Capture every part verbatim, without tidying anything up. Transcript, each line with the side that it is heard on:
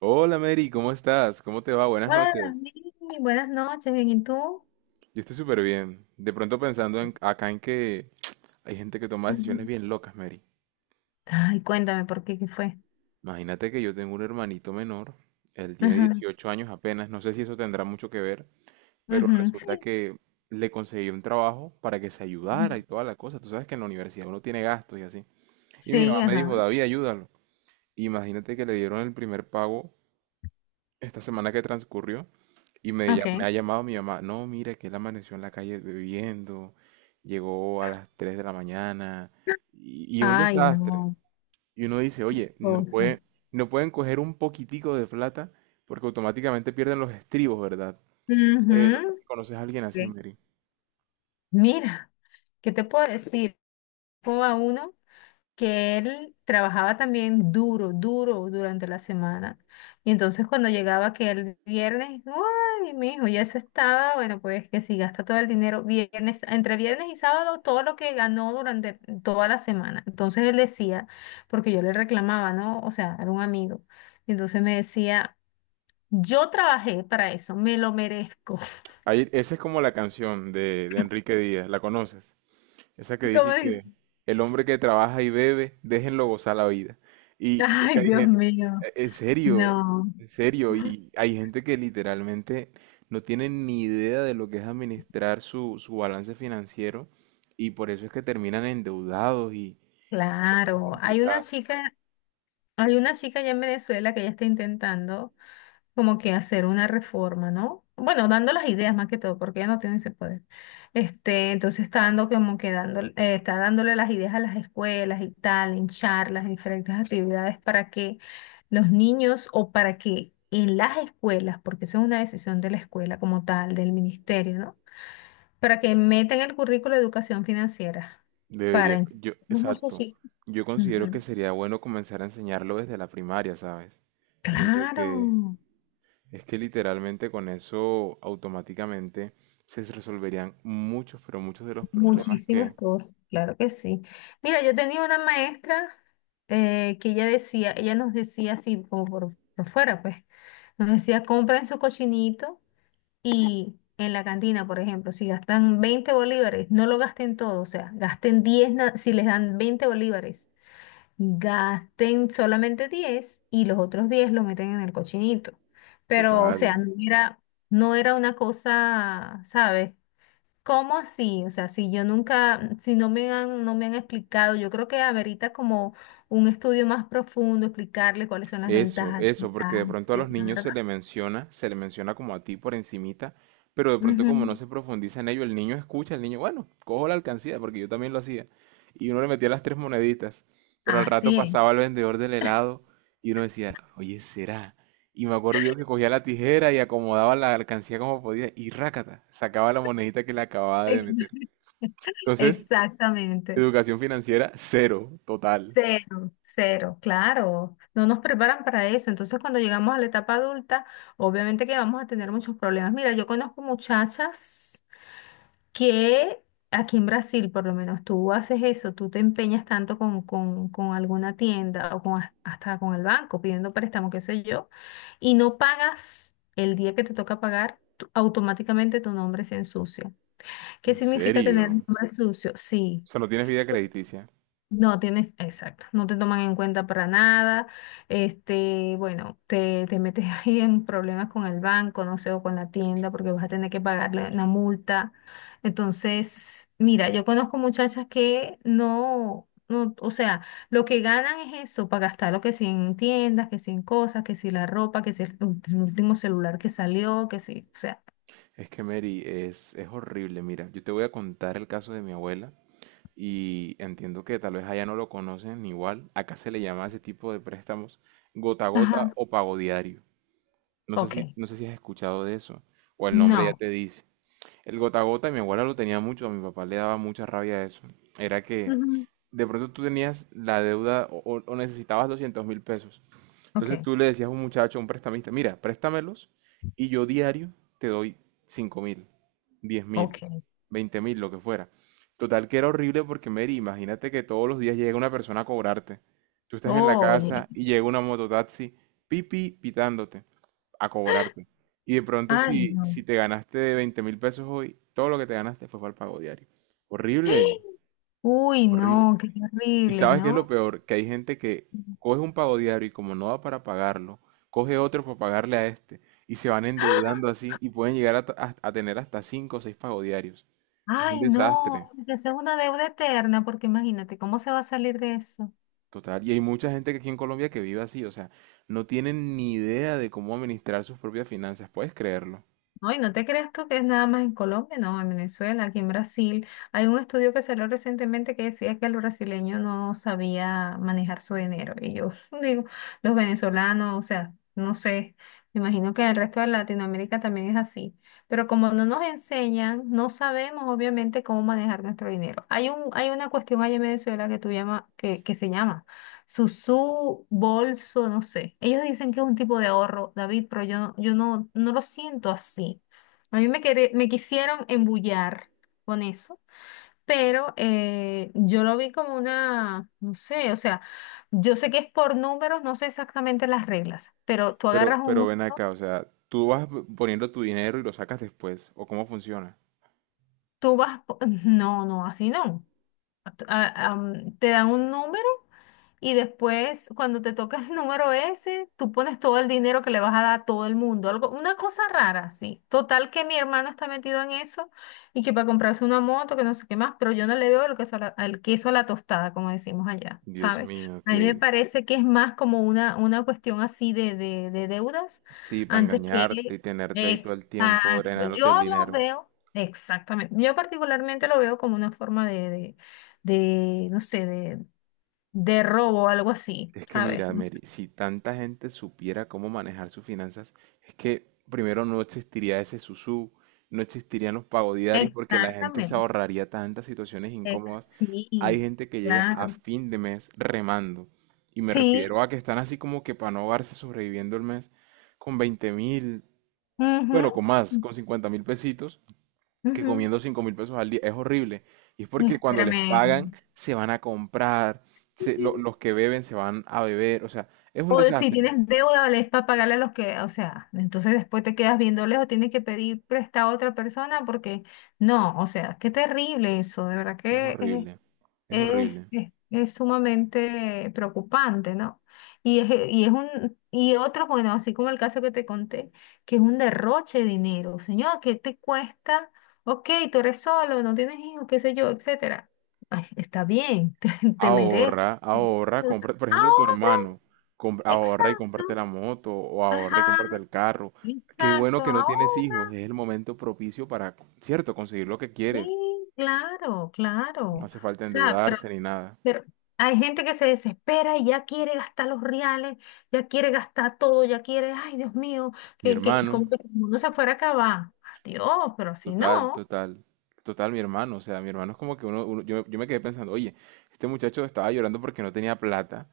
right: Hola Mary, ¿cómo estás? ¿Cómo te va? Buenas
left: Hola,
right: noches.
left: Dani. Buenas noches, bien, ¿y tú?
right: Yo estoy súper bien. De pronto pensando en, acá en que hay gente que toma decisiones
left: Ujú.
right: bien locas, Mary.
left: Ay, cuéntame por qué, qué fue.
right: Imagínate que yo tengo un hermanito menor, él tiene
left: Ajá.
right: dieciocho años apenas, no sé si eso tendrá mucho que ver, pero
left: Ujú,
right: resulta
left: sí.
right: que le conseguí un trabajo para que se ayudara
left: Ujú.
right: y toda la cosa. Tú sabes que en la universidad uno tiene gastos y así. Y mi mamá
left: Sí,
right: me dijo,
left: ajá.
right: David, ayúdalo. Imagínate que le dieron el primer pago esta semana que transcurrió y me, lla- me ha
left: Ok.
right: llamado mi mamá, no, mira que él amaneció en la calle bebiendo, llegó a las tres de la mañana y, y un
left: Ay,
right: desastre.
left: no,
right: Y uno dice, oye, no puede,
left: cosas.
right: no pueden coger un poquitico de plata porque automáticamente pierden los estribos, ¿verdad? No sé, no sé
left: Ujú.
right: si conoces a alguien así,
left: Ok.
right: Mary.
left: Mira, ¿qué te puedo decir? ¿Como a uno? Que él trabajaba también duro, duro durante la semana. Y entonces cuando llegaba que el viernes, ay, mi hijo, ya se estaba, bueno, pues que si gasta todo el dinero viernes, entre viernes y sábado, todo lo que ganó durante toda la semana. Entonces él decía, porque yo le reclamaba, ¿no? O sea, era un amigo. Y entonces me decía, yo trabajé para eso, me lo merezco.
right: Ahí, esa es como la canción de, de Enrique Díaz, ¿la conoces? Esa que
left: Como
right: dice
left: dice,
right: que el hombre que trabaja y bebe, déjenlo gozar la vida. Y, y es que
left: ay,
right: hay
left: Dios
right: gente,
left: mío,
right: en serio,
left: no.
right: en serio, y hay gente que literalmente no tiene ni idea de lo que es administrar su, su balance financiero y por eso es que terminan endeudados y personas
left: Claro, hay una
right: complicadas.
left: chica, hay una chica allá en Venezuela que ya está intentando como que hacer una reforma, ¿no? Bueno, dando las ideas más que todo, porque ella no tiene ese poder. Este, entonces está dando como que dando, eh, está dándole las ideas a las escuelas y tal, en charlas, diferentes actividades para que los niños o para que en las escuelas, porque eso es una decisión de la escuela como tal, del ministerio, ¿no? Para que metan el currículo de educación financiera para
right: Debería,
left: enseñar
right: yo,
left: a los
right: exacto.
left: muchachitos.
right: Yo considero que
left: Ujú.
right: sería bueno comenzar a enseñarlo desde la primaria, ¿sabes? Desde
left: Claro,
right: que, es que literalmente con eso automáticamente se resolverían muchos, pero muchos de los problemas
left: muchísimas
right: que,
left: cosas, claro que sí. Mira, yo tenía una maestra eh, que ella decía, ella nos decía así como por, por fuera, pues, nos decía, compren su cochinito, y en la cantina, por ejemplo, si gastan veinte bolívares, no lo gasten todo, o sea, gasten diez na- si les dan veinte bolívares, gasten solamente diez y los otros diez lo meten en el cochinito. Pero, o sea,
right: total.
left: no era, no era una cosa, ¿sabes? ¿Cómo así? O sea, si yo nunca, si no me han, no me han explicado, yo creo que amerita como un estudio más profundo, explicarle cuáles son las
right: Eso,
left: ventajas,
right: eso, porque
left: desventajas,
right: de pronto a los
left: etcétera,
right: niños
left: ¿verdad?
right: se le menciona, se le menciona como a ti por encimita, pero de pronto como no
left: Ujú.
right: se profundiza en ello, el niño escucha, el niño, bueno, cojo la alcancía, porque yo también lo hacía, y uno le metía las tres moneditas, pero al rato
left: Así es.
right: pasaba el vendedor del helado y uno decía, oye, ¿será? Y me acuerdo yo que cogía la tijera y acomodaba la alcancía como podía y rácata, sacaba la monedita que le acababa de
left: Ex-
right: meter. Entonces,
left: Exactamente.
right: educación financiera, cero, total.
left: Cero, cero, claro. No nos preparan para eso. Entonces, cuando llegamos a la etapa adulta, obviamente que vamos a tener muchos problemas. Mira, yo conozco muchachas que aquí en Brasil, por lo menos, tú haces eso, tú te empeñas tanto con, con- con alguna tienda o con, has- hasta con el banco pidiendo préstamo, qué sé yo, y no pagas el día que te toca pagar, tú- automáticamente tu nombre se ensucia. ¿Qué
right: ¿En
left: significa tener un
right: serio?
left: nombre sucio? Sí.
right: O sea, no tienes vida crediticia.
left: No tienes, exacto, no te toman en cuenta para nada. Este, bueno, te, te metes ahí en problemas con el banco, no sé, o con la tienda, porque vas a tener que pagarle una multa. Entonces, mira, yo conozco muchachas que no, no, o sea, lo que ganan es eso, para gastar lo que si en tiendas, que si en cosas, que si la ropa, que si el ulti- último celular que salió, que si, o sea,
right: Es que Mary, es, es horrible. Mira, yo te voy a contar el caso de mi abuela y entiendo que tal vez allá no lo conocen igual. Acá se le llama a ese tipo de préstamos gota a
left: ajá,
right: gota o pago diario. No sé
left: ok,
right: si, no sé si has escuchado de eso o el nombre ya
left: no,
right: te dice. El gota a gota, mi abuela lo tenía mucho, a mi papá le daba mucha rabia eso. Era que
left: ujú,
right: de pronto tú tenías la deuda o, o- o necesitabas doscientos mil pesos, entonces
left: ok,
right: tú le decías a un muchacho, a un prestamista, mira, préstamelos y yo diario te doy cinco mil, diez mil,
left: ok,
right: veinte mil, lo que fuera. Total que era horrible porque Mary, imagínate que todos los días llega una persona a cobrarte. Tú estás en la
left: oye,
right: casa y llega una mototaxi, pipi, pitándote, a cobrarte. Y de pronto
left: ay,
right: si, si
left: no.
right: te ganaste veinte mil pesos hoy, todo lo que te ganaste fue para el pago diario. Horrible,
left: Uy,
right: horrible.
left: no, qué
right: Y
left: terrible,
right: sabes qué es lo
left: ¿no?
right: peor, que hay gente que coge un pago diario y como no da para pagarlo, coge otro para pagarle a este y se van
left: ¡Ah!
right: endeudando así y pueden llegar a, ta- a- a tener hasta cinco o seis pagos diarios. Es un
left: Ay, no,
right: desastre,
left: que sea una deuda eterna, porque imagínate, ¿cómo se va a salir de eso?
right: total. Y hay mucha gente que aquí en Colombia que vive así, o sea, no tienen ni idea de cómo administrar sus propias finanzas, puedes creerlo.
left: No, y no te creas tú que es nada más en Colombia, no, en Venezuela, aquí en Brasil. Hay un estudio que salió recientemente que decía que el brasileño no sabía manejar su dinero. Y yo digo, los venezolanos, o sea, no sé, me imagino que en el resto de Latinoamérica también es así. Pero como no nos enseñan, no sabemos obviamente cómo manejar nuestro dinero. Hay un, hay una cuestión allá en Venezuela que tú llama, que, que se llama. Susú, bolso, no sé. Ellos dicen que es un tipo de ahorro, David, pero yo, no- yo no, no lo siento así. A mí me, quere- me quisieron embullar con eso, pero eh, yo lo vi como una, no sé, o sea, yo sé que es por números, no sé exactamente las reglas, pero tú
right: Pero,
left: agarras
right: claro,
left: un
right: pero ven
left: número,
right: acá, o sea, tú vas p- poniendo tu dinero y lo sacas después, ¿o cómo funciona?
left: tú vas, po- no, no, así no. A- a- am, te dan un número. Y después, cuando te toca el número ese, tú pones todo el dinero que le vas a dar a todo el mundo. Algo, una cosa rara, sí. Total que mi hermano está metido en eso y que para comprarse una moto, que no sé qué más, pero yo no le veo el queso a la, el queso a la tostada, como decimos allá,
right: Dios
left: ¿sabes?
right: mío,
left: A mí me
right: que
left: parece que es más como una, una cuestión así de, de, de deudas
right: sí, para
left: antes
right: engañarte y
left: que...
right: tenerte ahí todo el tiempo,
left: Exacto.
right: drenándote
left: Yo
right: el
left: lo
right: dinero.
left: veo, exactamente. Yo particularmente lo veo como una forma de de- de, no sé, de, de robo, algo así,
right: Es que
left: ¿sabes?
right: mira,
left: ¿No?
right: Mary, si tanta gente supiera cómo manejar sus finanzas, es que primero no existiría ese susú, no existirían los pagos diarios porque la gente se
left: Exactamente.
right: ahorraría tantas situaciones
left: Ex-
right: incómodas.
left: sí,
right: Hay gente que llega a
left: claro.
right: fin de mes remando y me
left: Sí.
right: refiero a que están así como que para no ahogarse sobreviviendo el mes con veinte mil, bueno,
left: Ujú,
right: con más, con cincuenta mil pesitos, que
left: ujú.
right: comiendo cinco mil pesos al día. Es horrible. Y es porque cuando les
left: Espérame.
right: pagan, se van a comprar, se- lo- los que beben se van a beber. O sea, es un
left: O si tienes
right: desastre.
left: deuda, le es para pagarle a los que, o sea, entonces después te quedas viéndoles o tienes que pedir prestado a otra persona porque no, o sea, qué terrible eso, de verdad
right: Es
left: que es
right: horrible. Es
left: es,
right: horrible.
left: es- es sumamente preocupante, ¿no? Y es, y es un, y otro, bueno, así como el caso que te conté, que es un derroche de dinero. Señor, ¿qué te cuesta? Ok, tú eres solo, no tienes hijos, qué sé yo, etcétera. Ay, está bien, te, te mereces.
right: Ahorra, ahorra, compra, por ejemplo, tu
left: Ahorra,
right: hermano, compra- ahorra y
left: exacto,
right: comparte la moto o ahorra y
left: ajá,
right: comparte el carro. Qué bueno
left: exacto,
right: que no tienes hijos,
left: ahorra.
right: es el momento propicio para, cierto, conseguir lo que
left: Sí,
right: quieres.
left: claro, claro.
right: No
left: O
right: hace falta
left: sea, pero
right: endeudarse ni nada.
left: Pero hay gente que se desespera y ya quiere gastar los reales, ya quiere gastar todo, ya quiere, ay, Dios mío,
right: Mi
left: que, que
right: hermano,
left: como que si el mundo se fuera a acabar. Dios, pero si
right: total,
left: no,
right: total, total, mi hermano. O sea, mi hermano es como que uno, uno- yo, yo me quedé pensando, oye, este muchacho estaba llorando porque no tenía plata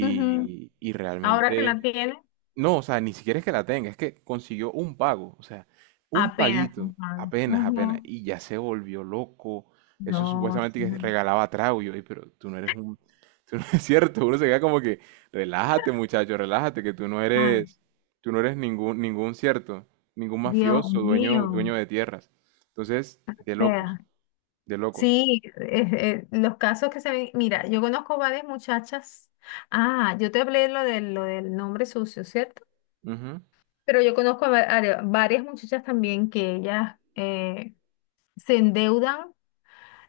left: ujú,
right: y
left: ahora que
right: realmente
left: la tiene,
right: no, o sea, ni siquiera es que la tenga, es que consiguió un pago, o sea, un
left: apenas
right: paguito,
left: comprado.
right: apenas, apenas,
left: Ujú.
right: y ya se volvió loco. Eso
left: No,
right: supuestamente que
left: sí,
right: regalaba trago, y yo, "Ey, pero tú no eres un, tú no es cierto, uno se queda como que, relájate muchacho, relájate, que tú no
left: ay,
right: eres, tú no eres ningún, ningún cierto, ningún
left: Dios
right: mafioso,
left: mío.
right: dueño,
left: O
right: dueño de tierras. Entonces, de locos,
left: sea,
right: de locos.
left: sí, eh, eh, los casos que se ven, mira, yo conozco varias muchachas. Ah, yo te hablé lo del, lo del nombre sucio, ¿cierto?
right: Ujú.
left: Pero yo conozco a, va- a varias muchachas también que ellas eh, se endeudan,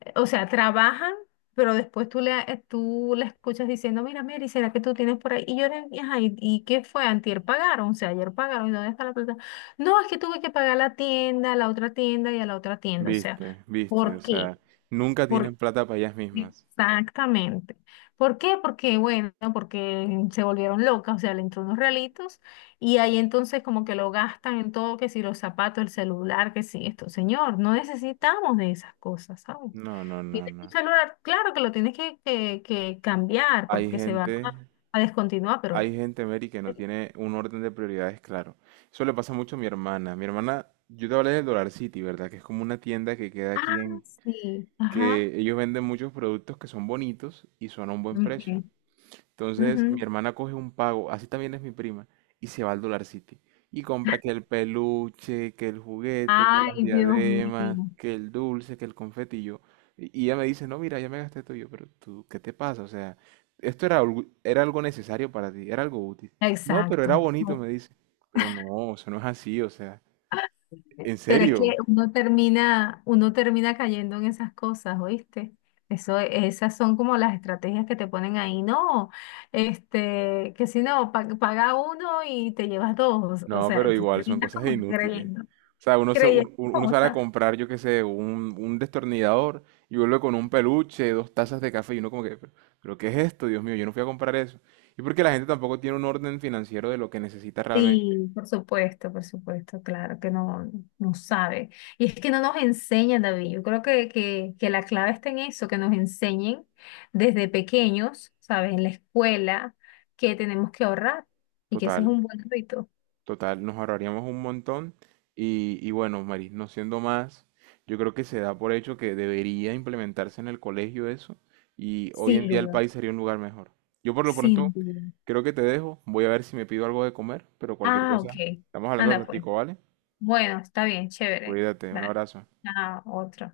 left: eh, o sea, trabajan, pero después tú, le, eh, tú la escuchas diciendo, mira, Mary, ¿será que tú tienes por ahí? Y yo le dije: "Ajá, ¿y, y qué fue? Antier pagaron, o sea, ayer pagaron, ¿y dónde está la plata? No, es que tuve que pagar la tienda, la otra tienda y a la otra tienda, o sea,
right: Viste, viste,
left: ¿por
right: o
left: qué?".
right: sea, nunca tienen plata para ellas mismas.
left: Exactamente. ¿Por qué? Porque, bueno, porque se volvieron locas, o sea, le entró unos realitos y ahí entonces como que lo gastan en todo, que si los zapatos, el celular, que si esto. Señor, no necesitamos de esas cosas, ¿sabes?
right: No, no, no,
left: Tienes un
right: no.
left: celular, claro que lo tienes que, que, que cambiar
right: Hay
left: porque se va
right: gente.
left: a, a descontinuar, pero...
right: Hay gente, Mary, que no tiene un orden de prioridades claro. Eso le pasa mucho a mi hermana. Mi hermana, yo te hablé del Dollar City, ¿verdad? Que es como una tienda que queda
left: Ah,
right: aquí en...
left: sí, ajá.
right: Que ellos venden muchos productos que son bonitos y son a un buen precio.
left: Ok,
right: Entonces, mi
left: ujú.
right: hermana coge un pago, así también es mi prima, y se va al Dollar City. Y compra que el peluche, que el juguete, que
left: Ay,
right: las
left: Dios mío.
right: diademas, que el dulce, que el confeti. Y yo, y y ella me dice, no, mira, ya me gasté todo. Y yo, pero tú, ¿qué te pasa? O sea, esto era algo, era algo necesario para ti, era algo útil. No, pero era
left: Exacto.
right: bonito, me dice. Pero no, eso no es así, o sea, en
left: Pero es que
right: serio.
left: uno termina, uno termina cayendo en esas cosas, ¿oíste? Eso, esas son como las estrategias que te ponen ahí, no, este, que si no, pa- paga uno y te llevas dos, o
right: No, pero
left: sea, tú
right: igual son
left: terminas
right: cosas
left: como
right: inútiles.
left: creyendo,
right: O sea, uno, se-
left: creyendo
right: un- un- uno sale a
left: cosas.
right: comprar, yo qué sé, un, un destornillador y vuelve con un peluche, dos tazas de café y uno como que, pero, pero ¿qué es esto? Dios mío, yo no fui a comprar eso. Y porque la gente tampoco tiene un orden financiero de lo que necesita realmente.
left: Sí, por supuesto, por supuesto, claro que no, no sabe. Y es que no nos enseñan, David. Yo creo que, que, que la clave está en eso, que nos enseñen desde pequeños, ¿sabes? En la escuela, que tenemos que ahorrar y que ese es
right: Total.
left: un buen hábito.
right: Total, nos ahorraríamos un montón. Y, y bueno, Maris, no siendo más, yo creo que se da por hecho que debería implementarse en el colegio eso. Y hoy en
left: Sin
right: día el
left: duda,
right: país sería un lugar mejor. Yo por lo pronto
left: sin duda.
right: creo que te dejo. Voy a ver si me pido algo de comer, pero cualquier
left: Ah, ok.
right: cosa. Estamos hablando al
left: Anda pues.
right: ratico, ¿vale?
left: Bueno, está bien, chévere.
right: Cuídate, un
left: Dale,
right: abrazo.
left: ah, otro.